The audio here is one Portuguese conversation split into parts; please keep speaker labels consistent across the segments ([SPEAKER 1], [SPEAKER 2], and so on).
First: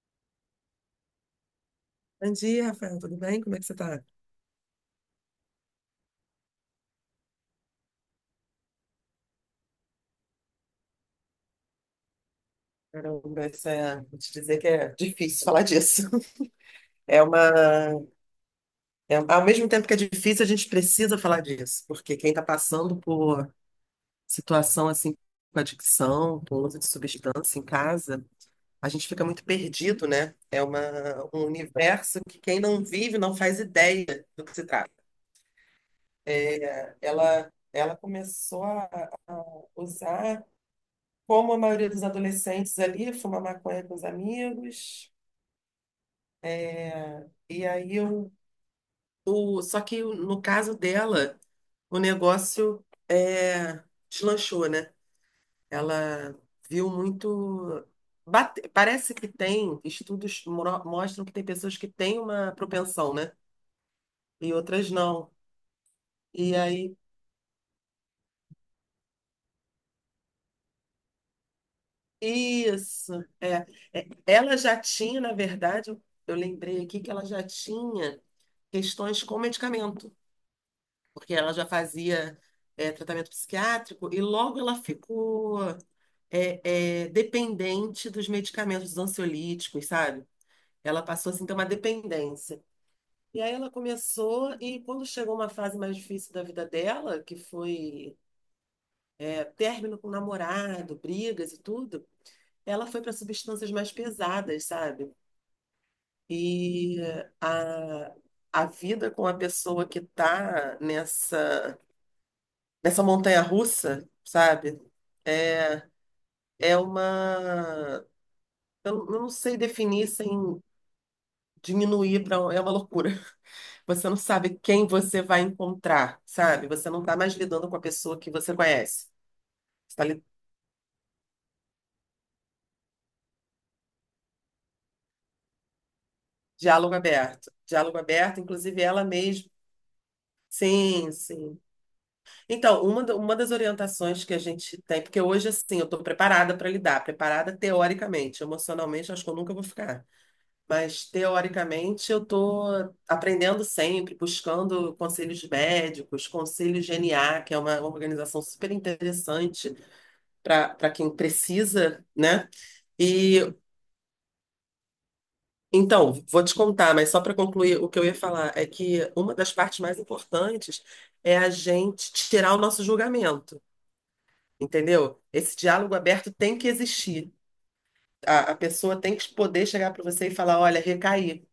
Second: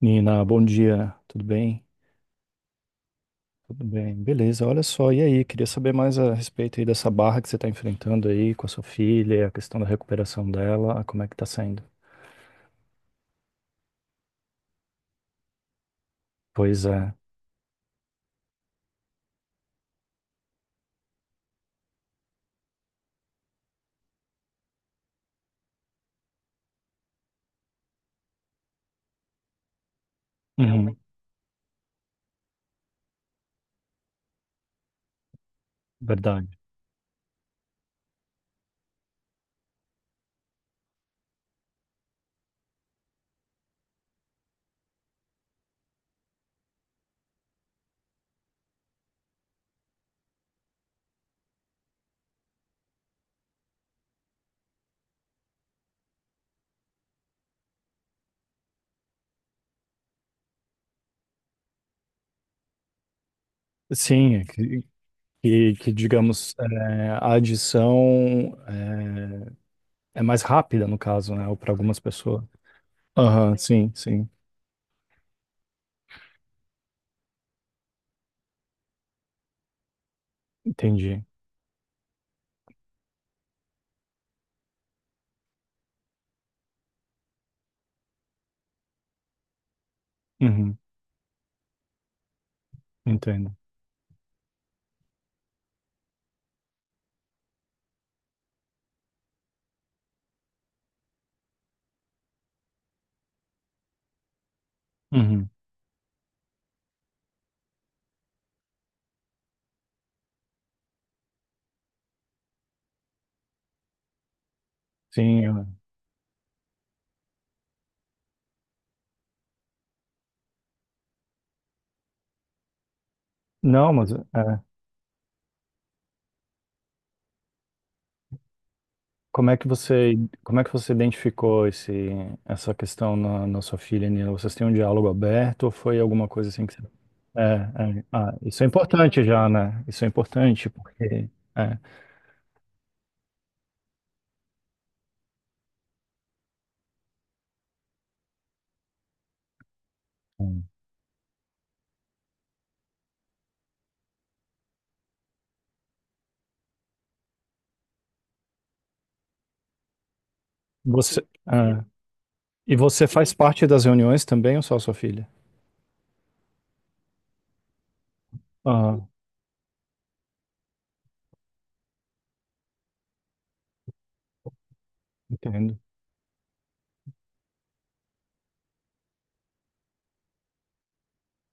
[SPEAKER 1] Nina, bom dia, tudo bem?
[SPEAKER 2] Bom dia, Rafael. Tudo bem? Como é que você
[SPEAKER 1] Tudo
[SPEAKER 2] está?
[SPEAKER 1] bem, beleza. Olha só, e aí, queria saber mais a respeito aí dessa barra que você está enfrentando aí com a sua filha, a questão da recuperação dela, como é que tá saindo?
[SPEAKER 2] Caramba, isso é, vou te dizer que é difícil falar disso.
[SPEAKER 1] Pois é.
[SPEAKER 2] É uma, ao mesmo tempo que é difícil, a gente precisa falar disso, porque quem está passando por situação assim com adicção, com uso de substância em casa, a gente fica muito perdido, né? É uma,
[SPEAKER 1] Uhum,
[SPEAKER 2] um universo que quem não vive não faz ideia do que se trata.
[SPEAKER 1] verdade.
[SPEAKER 2] Ela começou a usar. Como a maioria dos adolescentes ali, fuma maconha com os amigos. E aí, só que no caso dela, o negócio é, deslanchou, né? Ela viu muito. Parece que tem, estudos mostram que tem pessoas que têm uma propensão, né?
[SPEAKER 1] Sim, é
[SPEAKER 2] E
[SPEAKER 1] que,
[SPEAKER 2] outras não.
[SPEAKER 1] que, que,
[SPEAKER 2] E
[SPEAKER 1] digamos,
[SPEAKER 2] aí,
[SPEAKER 1] é, a adição é, é mais rápida no caso, né, ou para algumas pessoas.
[SPEAKER 2] isso.
[SPEAKER 1] Aham,
[SPEAKER 2] É,
[SPEAKER 1] sim, sim,
[SPEAKER 2] Ela já tinha, na verdade, eu lembrei aqui que ela já tinha questões com medicamento.
[SPEAKER 1] entendi.
[SPEAKER 2] Porque ela já fazia tratamento psiquiátrico e logo ela ficou dependente dos medicamentos dos ansiolíticos, sabe?
[SPEAKER 1] Uhum,
[SPEAKER 2] Ela passou assim, a ter uma dependência. E aí
[SPEAKER 1] entendo.
[SPEAKER 2] ela começou, e quando chegou uma fase mais difícil da vida dela, que foi término com o namorado, brigas e tudo, ela foi para substâncias mais pesadas, sabe?
[SPEAKER 1] Uhum,
[SPEAKER 2] E a, a vida com a pessoa que está nessa Essa montanha-russa, sabe?
[SPEAKER 1] sim,
[SPEAKER 2] É, é uma. Eu não sei definir sem diminuir para. É uma loucura.
[SPEAKER 1] não,
[SPEAKER 2] Você
[SPEAKER 1] mas
[SPEAKER 2] não
[SPEAKER 1] é.
[SPEAKER 2] sabe quem você vai encontrar, sabe? Você não está mais lidando com a pessoa que você conhece.
[SPEAKER 1] Como é que
[SPEAKER 2] Está
[SPEAKER 1] você,
[SPEAKER 2] ali,
[SPEAKER 1] como é que você identificou esse, essa questão na, na sua filha, Nina? Vocês têm um diálogo aberto ou foi alguma coisa assim que você...
[SPEAKER 2] diálogo
[SPEAKER 1] É,
[SPEAKER 2] aberto. Diálogo
[SPEAKER 1] é, ah,
[SPEAKER 2] aberto,
[SPEAKER 1] isso é
[SPEAKER 2] inclusive ela
[SPEAKER 1] importante já,
[SPEAKER 2] mesma.
[SPEAKER 1] né? Isso é importante
[SPEAKER 2] Sim,
[SPEAKER 1] porque
[SPEAKER 2] sim.
[SPEAKER 1] é,
[SPEAKER 2] Então, uma das orientações que a gente tem, porque hoje, assim, eu estou preparada para lidar, preparada teoricamente, emocionalmente, acho que eu nunca vou ficar. Mas, teoricamente, eu estou aprendendo sempre, buscando conselhos médicos, conselho GNA, que é uma organização super interessante para quem
[SPEAKER 1] você é,
[SPEAKER 2] precisa, né?
[SPEAKER 1] e você faz
[SPEAKER 2] E
[SPEAKER 1] parte das reuniões também ou só a sua filha?
[SPEAKER 2] então, vou te contar, mas só para concluir, o que eu ia falar é
[SPEAKER 1] Ah,
[SPEAKER 2] que uma das partes mais importantes é a gente tirar o nosso julgamento, entendeu? Esse
[SPEAKER 1] entendo,
[SPEAKER 2] diálogo aberto tem que existir. A pessoa tem que poder chegar para você e falar: olha, recaí.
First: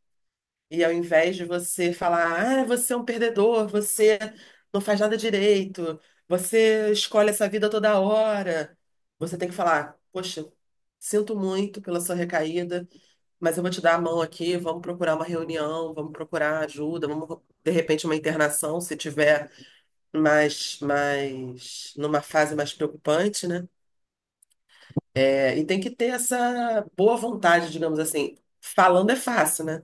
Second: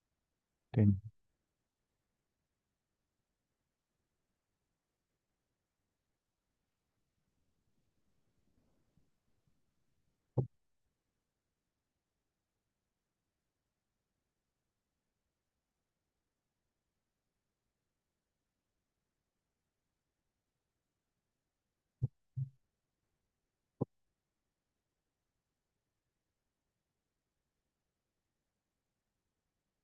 [SPEAKER 2] E ao
[SPEAKER 1] entendo.
[SPEAKER 2] invés de você falar, ah, você é um perdedor, você não faz nada direito, você escolhe essa vida toda hora, você tem que falar, poxa, sinto muito pela sua recaída, mas eu vou te dar a mão aqui, vamos procurar uma reunião, vamos procurar ajuda, vamos, de repente, uma internação, se tiver numa fase mais preocupante, né? E tem que ter essa boa vontade, digamos assim. Falando é fácil, né?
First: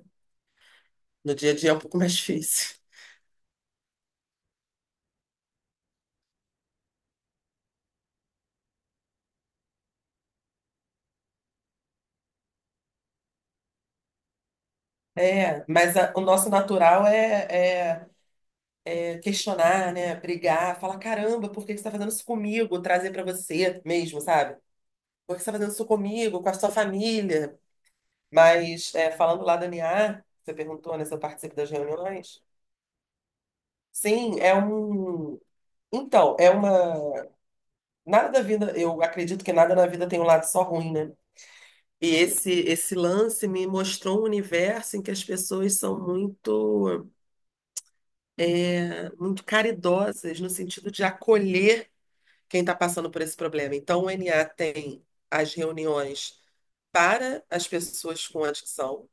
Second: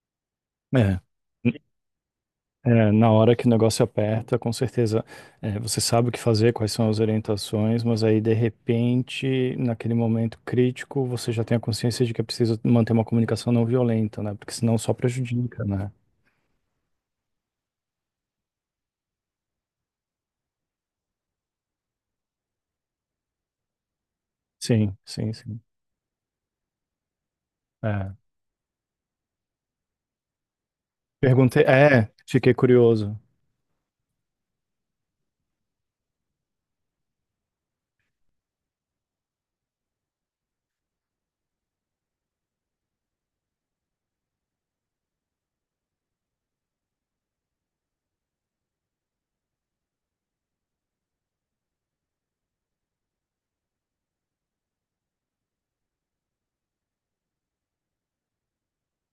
[SPEAKER 1] É.
[SPEAKER 2] No dia a dia é um pouco mais difícil.
[SPEAKER 1] É, na hora que o negócio aperta, com certeza, é, você sabe o que fazer, quais são as orientações, mas aí, de repente, naquele momento crítico, você já tem a consciência de que é preciso manter uma comunicação não violenta, né? Porque senão só prejudica,
[SPEAKER 2] É,
[SPEAKER 1] né?
[SPEAKER 2] mas o nosso natural é questionar, né? Brigar, falar, caramba, por que que você está fazendo isso comigo? Trazer para você mesmo, sabe?
[SPEAKER 1] Sim, sim,
[SPEAKER 2] Por que você está
[SPEAKER 1] sim.
[SPEAKER 2] fazendo isso comigo, com a sua família?
[SPEAKER 1] É.
[SPEAKER 2] Mas falando lá da NIA, você perguntou, né, se eu participo
[SPEAKER 1] Perguntei,
[SPEAKER 2] das
[SPEAKER 1] é,
[SPEAKER 2] reuniões.
[SPEAKER 1] fiquei curioso.
[SPEAKER 2] Sim, é um. Então, é uma. Nada da vida, eu acredito que nada na vida tem um lado só ruim, né? E esse lance me mostrou um universo em que as pessoas são muito caridosas no sentido de acolher quem está passando por esse problema. Então, o NA tem as reuniões para as pessoas com adicção,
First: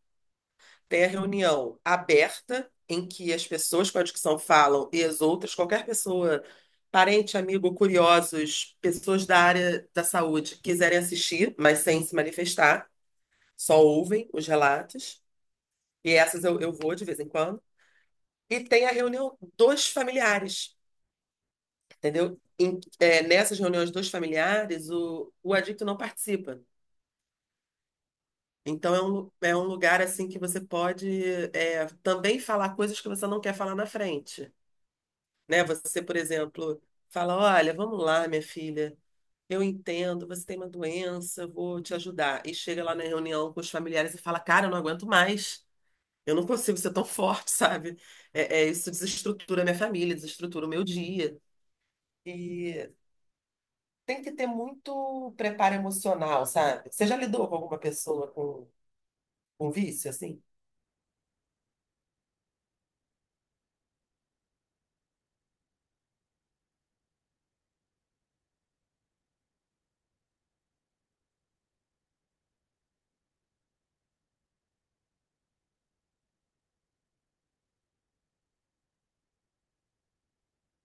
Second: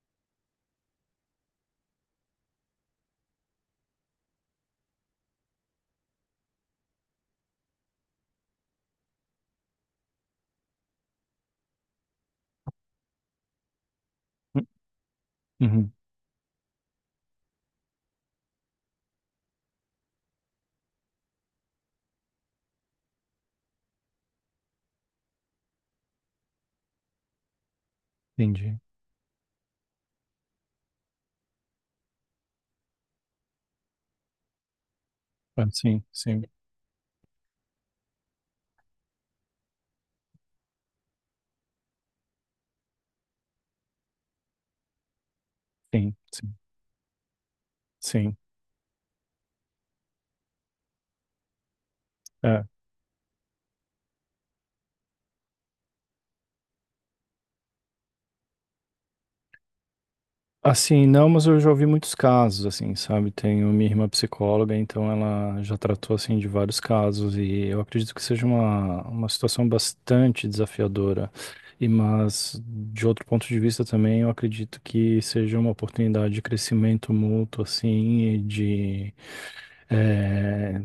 [SPEAKER 2] tem a reunião aberta, em que as pessoas com adicção falam e as outras, qualquer pessoa, parente, amigo, curiosos, pessoas da área da saúde, quiserem assistir, mas sem se manifestar, só ouvem os
[SPEAKER 1] Hum.
[SPEAKER 2] relatos.
[SPEAKER 1] Uhum,
[SPEAKER 2] E essas eu vou de vez em quando. E tem a reunião dos familiares. Entendeu? Nessas reuniões dos familiares, o adicto não participa.
[SPEAKER 1] entendi.
[SPEAKER 2] Então, é um lugar assim que você pode também falar coisas que você não quer falar na frente, né?
[SPEAKER 1] Ah,
[SPEAKER 2] Você,
[SPEAKER 1] sim,
[SPEAKER 2] por
[SPEAKER 1] sim,
[SPEAKER 2] exemplo, fala, olha, vamos lá, minha filha, eu entendo, você tem uma doença, eu vou te ajudar. E chega lá na reunião com os familiares e fala, cara, eu não aguento mais,
[SPEAKER 1] sim,
[SPEAKER 2] eu não
[SPEAKER 1] sim,
[SPEAKER 2] consigo ser tão forte, sabe?
[SPEAKER 1] sim.
[SPEAKER 2] Isso desestrutura minha família, desestrutura o meu dia.
[SPEAKER 1] É.
[SPEAKER 2] E tem que ter muito preparo emocional, sabe? Você já lidou com alguma pessoa com, vício, assim?
[SPEAKER 1] Assim, não, mas eu já ouvi muitos casos, assim, sabe? Tenho minha irmã psicóloga, então ela já tratou, assim, de vários casos e eu acredito que seja uma situação bastante desafiadora. E, mas, de outro ponto de vista também, eu acredito que seja uma oportunidade de crescimento mútuo, assim, e de, eh,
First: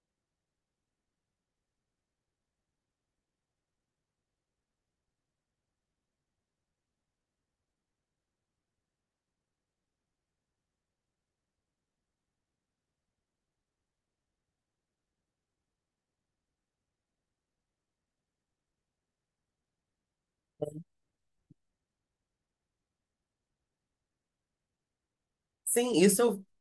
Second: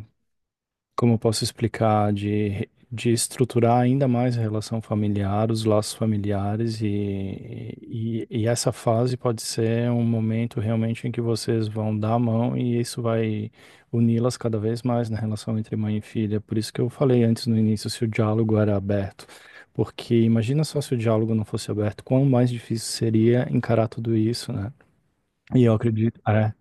[SPEAKER 1] como eu posso explicar, de estruturar ainda mais a relação familiar, os laços familiares, e essa fase pode ser um momento realmente em que vocês vão dar a mão e isso vai uni-las cada vez mais na relação entre mãe e filha. Por isso que eu falei antes no início se o diálogo era aberto. Porque imagina só se o diálogo não fosse aberto, quão mais difícil seria encarar tudo isso, né? E eu
[SPEAKER 2] Sim,
[SPEAKER 1] acredito,
[SPEAKER 2] isso eu,
[SPEAKER 1] é,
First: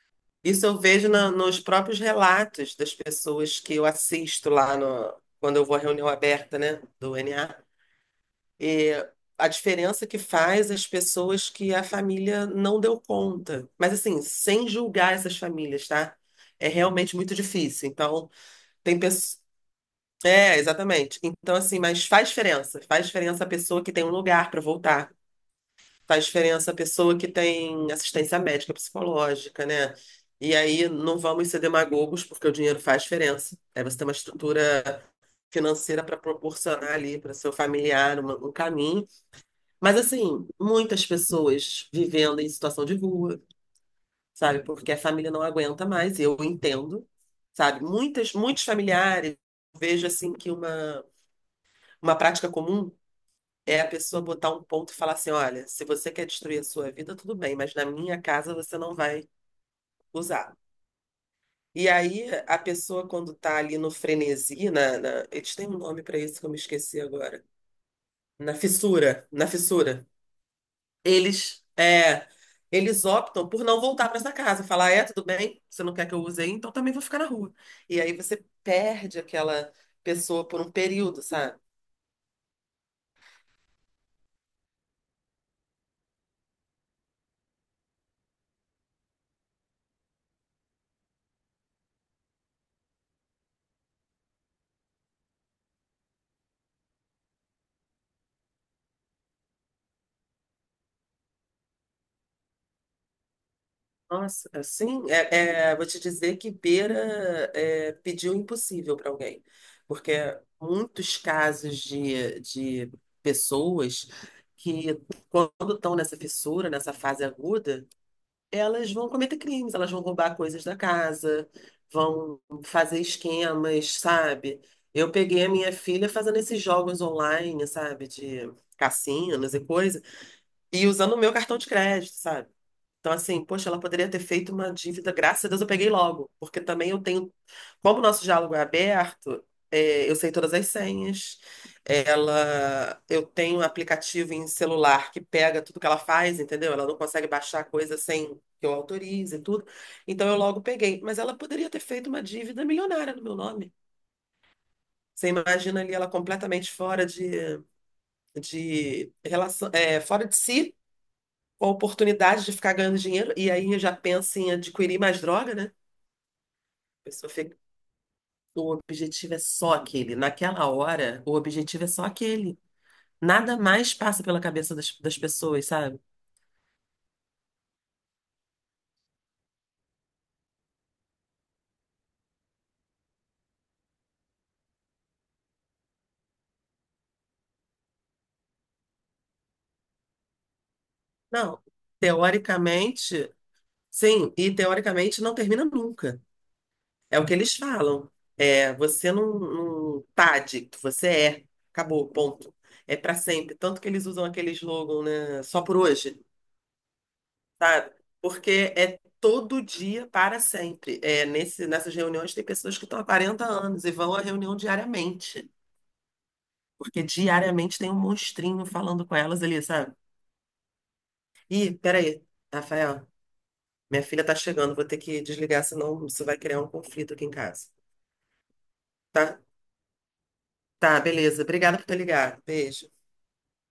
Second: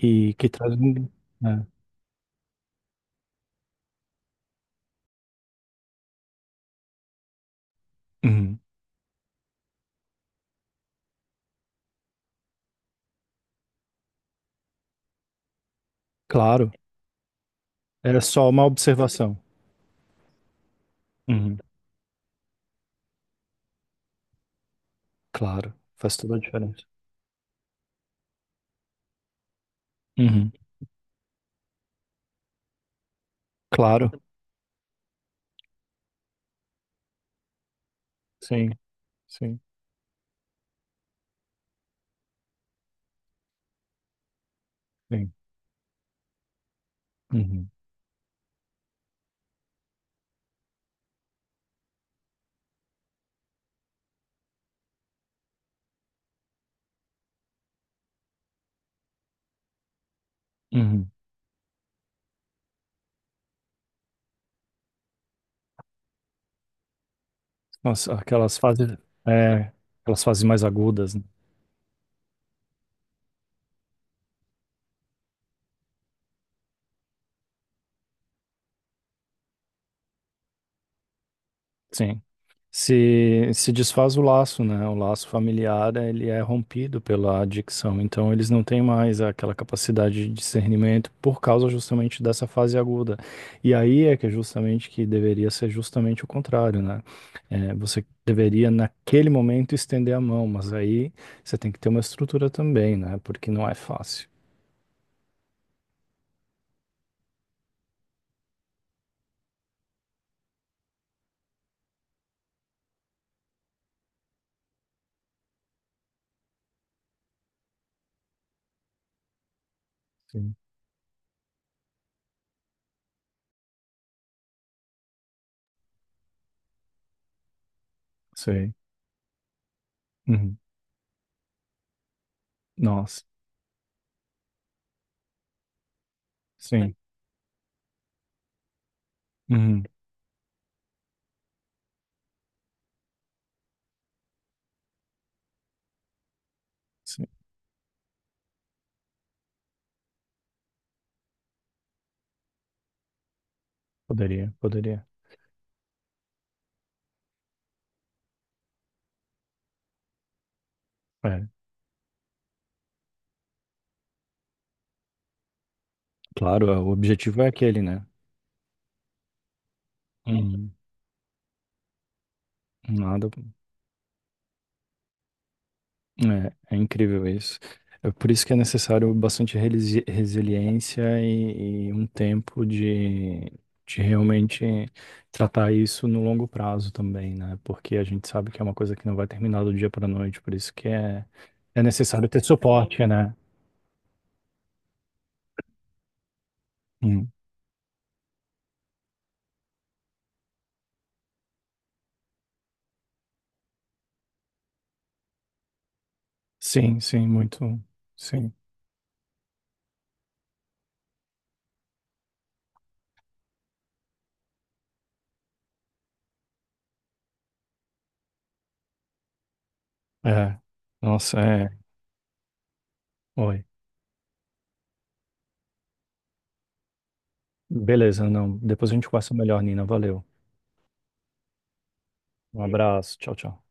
[SPEAKER 1] e que
[SPEAKER 2] isso
[SPEAKER 1] traz
[SPEAKER 2] eu vejo
[SPEAKER 1] um.
[SPEAKER 2] nos
[SPEAKER 1] É.
[SPEAKER 2] próprios relatos das pessoas que eu assisto lá no, quando eu vou à reunião aberta, né, do NA.
[SPEAKER 1] Uhum.
[SPEAKER 2] E a diferença que faz as pessoas que a família não deu conta. Mas assim, sem julgar essas famílias, tá? É
[SPEAKER 1] Claro,
[SPEAKER 2] realmente muito difícil.
[SPEAKER 1] era
[SPEAKER 2] Então,
[SPEAKER 1] só uma
[SPEAKER 2] tem
[SPEAKER 1] observação.
[SPEAKER 2] pessoas. É, exatamente. Então,
[SPEAKER 1] Uhum.
[SPEAKER 2] assim, mas faz diferença. Faz diferença a pessoa que tem um lugar para voltar.
[SPEAKER 1] Claro, faz
[SPEAKER 2] Faz
[SPEAKER 1] toda a
[SPEAKER 2] diferença a
[SPEAKER 1] diferença.
[SPEAKER 2] pessoa que tem assistência médica, psicológica, né?
[SPEAKER 1] Uhum.
[SPEAKER 2] E aí não vamos ser demagogos, porque o dinheiro faz diferença. Aí você tem
[SPEAKER 1] Claro,
[SPEAKER 2] uma estrutura financeira para proporcionar ali para seu familiar um
[SPEAKER 1] sim,
[SPEAKER 2] caminho.
[SPEAKER 1] sim,
[SPEAKER 2] Mas, assim, muitas pessoas vivendo em situação de rua, sabe? Porque a
[SPEAKER 1] sim.
[SPEAKER 2] família não aguenta mais, eu entendo,
[SPEAKER 1] Uhum.
[SPEAKER 2] sabe? Muitos familiares, eu vejo assim que uma prática comum é a pessoa botar um ponto e falar assim: olha, se você quer destruir a sua vida, tudo bem, mas na minha casa você não vai usar.
[SPEAKER 1] Uhum.
[SPEAKER 2] E aí a pessoa, quando tá ali no frenesi, eles têm um nome para isso que eu me esqueci agora.
[SPEAKER 1] Nossa,
[SPEAKER 2] Na
[SPEAKER 1] aquelas fases,
[SPEAKER 2] fissura, na
[SPEAKER 1] é,
[SPEAKER 2] fissura.
[SPEAKER 1] aquelas fases mais agudas, né?
[SPEAKER 2] Eles, é, eles optam por não voltar para essa casa, falar: tudo bem, você não quer que eu use aí, então também vou ficar na rua. E aí você perde aquela pessoa por um período, sabe?
[SPEAKER 1] Sim. Se desfaz o laço, né? O laço familiar, ele é rompido pela adicção, então eles não têm mais aquela capacidade de discernimento por causa justamente dessa fase aguda. E aí é que é justamente que deveria ser justamente o contrário, né? É, você deveria naquele momento estender a mão, mas aí você tem que ter uma estrutura também, né? Porque não é fácil.
[SPEAKER 2] Nossa, assim, vou te dizer que Beira pediu impossível para alguém, porque muitos casos de pessoas que, quando estão nessa fissura, nessa fase aguda, elas vão cometer crimes, elas vão roubar
[SPEAKER 1] Sim,
[SPEAKER 2] coisas da casa, vão fazer esquemas, sabe? Eu peguei a minha filha fazendo esses jogos online, sabe, de
[SPEAKER 1] sei.
[SPEAKER 2] cassinos e coisa,
[SPEAKER 1] Uhum.
[SPEAKER 2] e usando o meu cartão de crédito, sabe? Então,
[SPEAKER 1] Nossa,
[SPEAKER 2] assim, poxa, ela poderia ter feito uma dívida, graças a Deus eu peguei logo, porque também
[SPEAKER 1] sim.
[SPEAKER 2] eu tenho. Como o nosso diálogo é aberto,
[SPEAKER 1] Uhum.
[SPEAKER 2] eu sei todas as senhas, eu tenho um aplicativo em celular que pega tudo que ela faz, entendeu? Ela não
[SPEAKER 1] Sim.
[SPEAKER 2] consegue baixar coisa sem que eu autorize e tudo. Então, eu logo peguei. Mas ela poderia ter feito uma dívida milionária no meu nome.
[SPEAKER 1] Poderia, poderia.
[SPEAKER 2] Você imagina ali ela completamente fora de relação, fora de si
[SPEAKER 1] É.
[SPEAKER 2] com a oportunidade de ficar ganhando dinheiro, e aí já pensa em adquirir mais droga, né? A
[SPEAKER 1] Claro, é, o
[SPEAKER 2] pessoa
[SPEAKER 1] objetivo é
[SPEAKER 2] fica.
[SPEAKER 1] aquele, né?
[SPEAKER 2] O objetivo é só aquele. Naquela
[SPEAKER 1] Uhum.
[SPEAKER 2] hora, o objetivo é só aquele.
[SPEAKER 1] Nada.
[SPEAKER 2] Nada mais passa pela cabeça das pessoas, sabe?
[SPEAKER 1] É, é incrível isso. É por isso que é necessário bastante resiliência e um tempo de realmente tratar isso no longo prazo também, né? Porque a gente sabe que é uma coisa que não vai terminar do dia para a noite, por isso que é,
[SPEAKER 2] Não.
[SPEAKER 1] é necessário ter suporte,
[SPEAKER 2] Teoricamente,
[SPEAKER 1] né?
[SPEAKER 2] sim, e teoricamente não termina nunca. É o
[SPEAKER 1] Hum.
[SPEAKER 2] que eles falam. Você não tá adicto, você é. Acabou, ponto. É pra sempre. Tanto que eles usam aquele slogan, né? Só por hoje.
[SPEAKER 1] Sim, sim, muito.
[SPEAKER 2] Sabe?
[SPEAKER 1] Sim.
[SPEAKER 2] Porque é todo dia para sempre. Nessas reuniões tem pessoas que estão há 40 anos e vão à reunião diariamente, porque diariamente tem um monstrinho falando com elas ali, sabe?
[SPEAKER 1] É. Nossa, é.
[SPEAKER 2] Ih, peraí, Rafael,
[SPEAKER 1] Oi.
[SPEAKER 2] minha filha tá chegando, vou ter que desligar, senão isso vai criar um conflito aqui em casa,
[SPEAKER 1] Beleza, não. Depois a gente conversa
[SPEAKER 2] tá?
[SPEAKER 1] melhor, Nina. Valeu.
[SPEAKER 2] Tá, beleza. Obrigada por ter ligado.
[SPEAKER 1] Um
[SPEAKER 2] Beijo.
[SPEAKER 1] abraço. Tchau, tchau.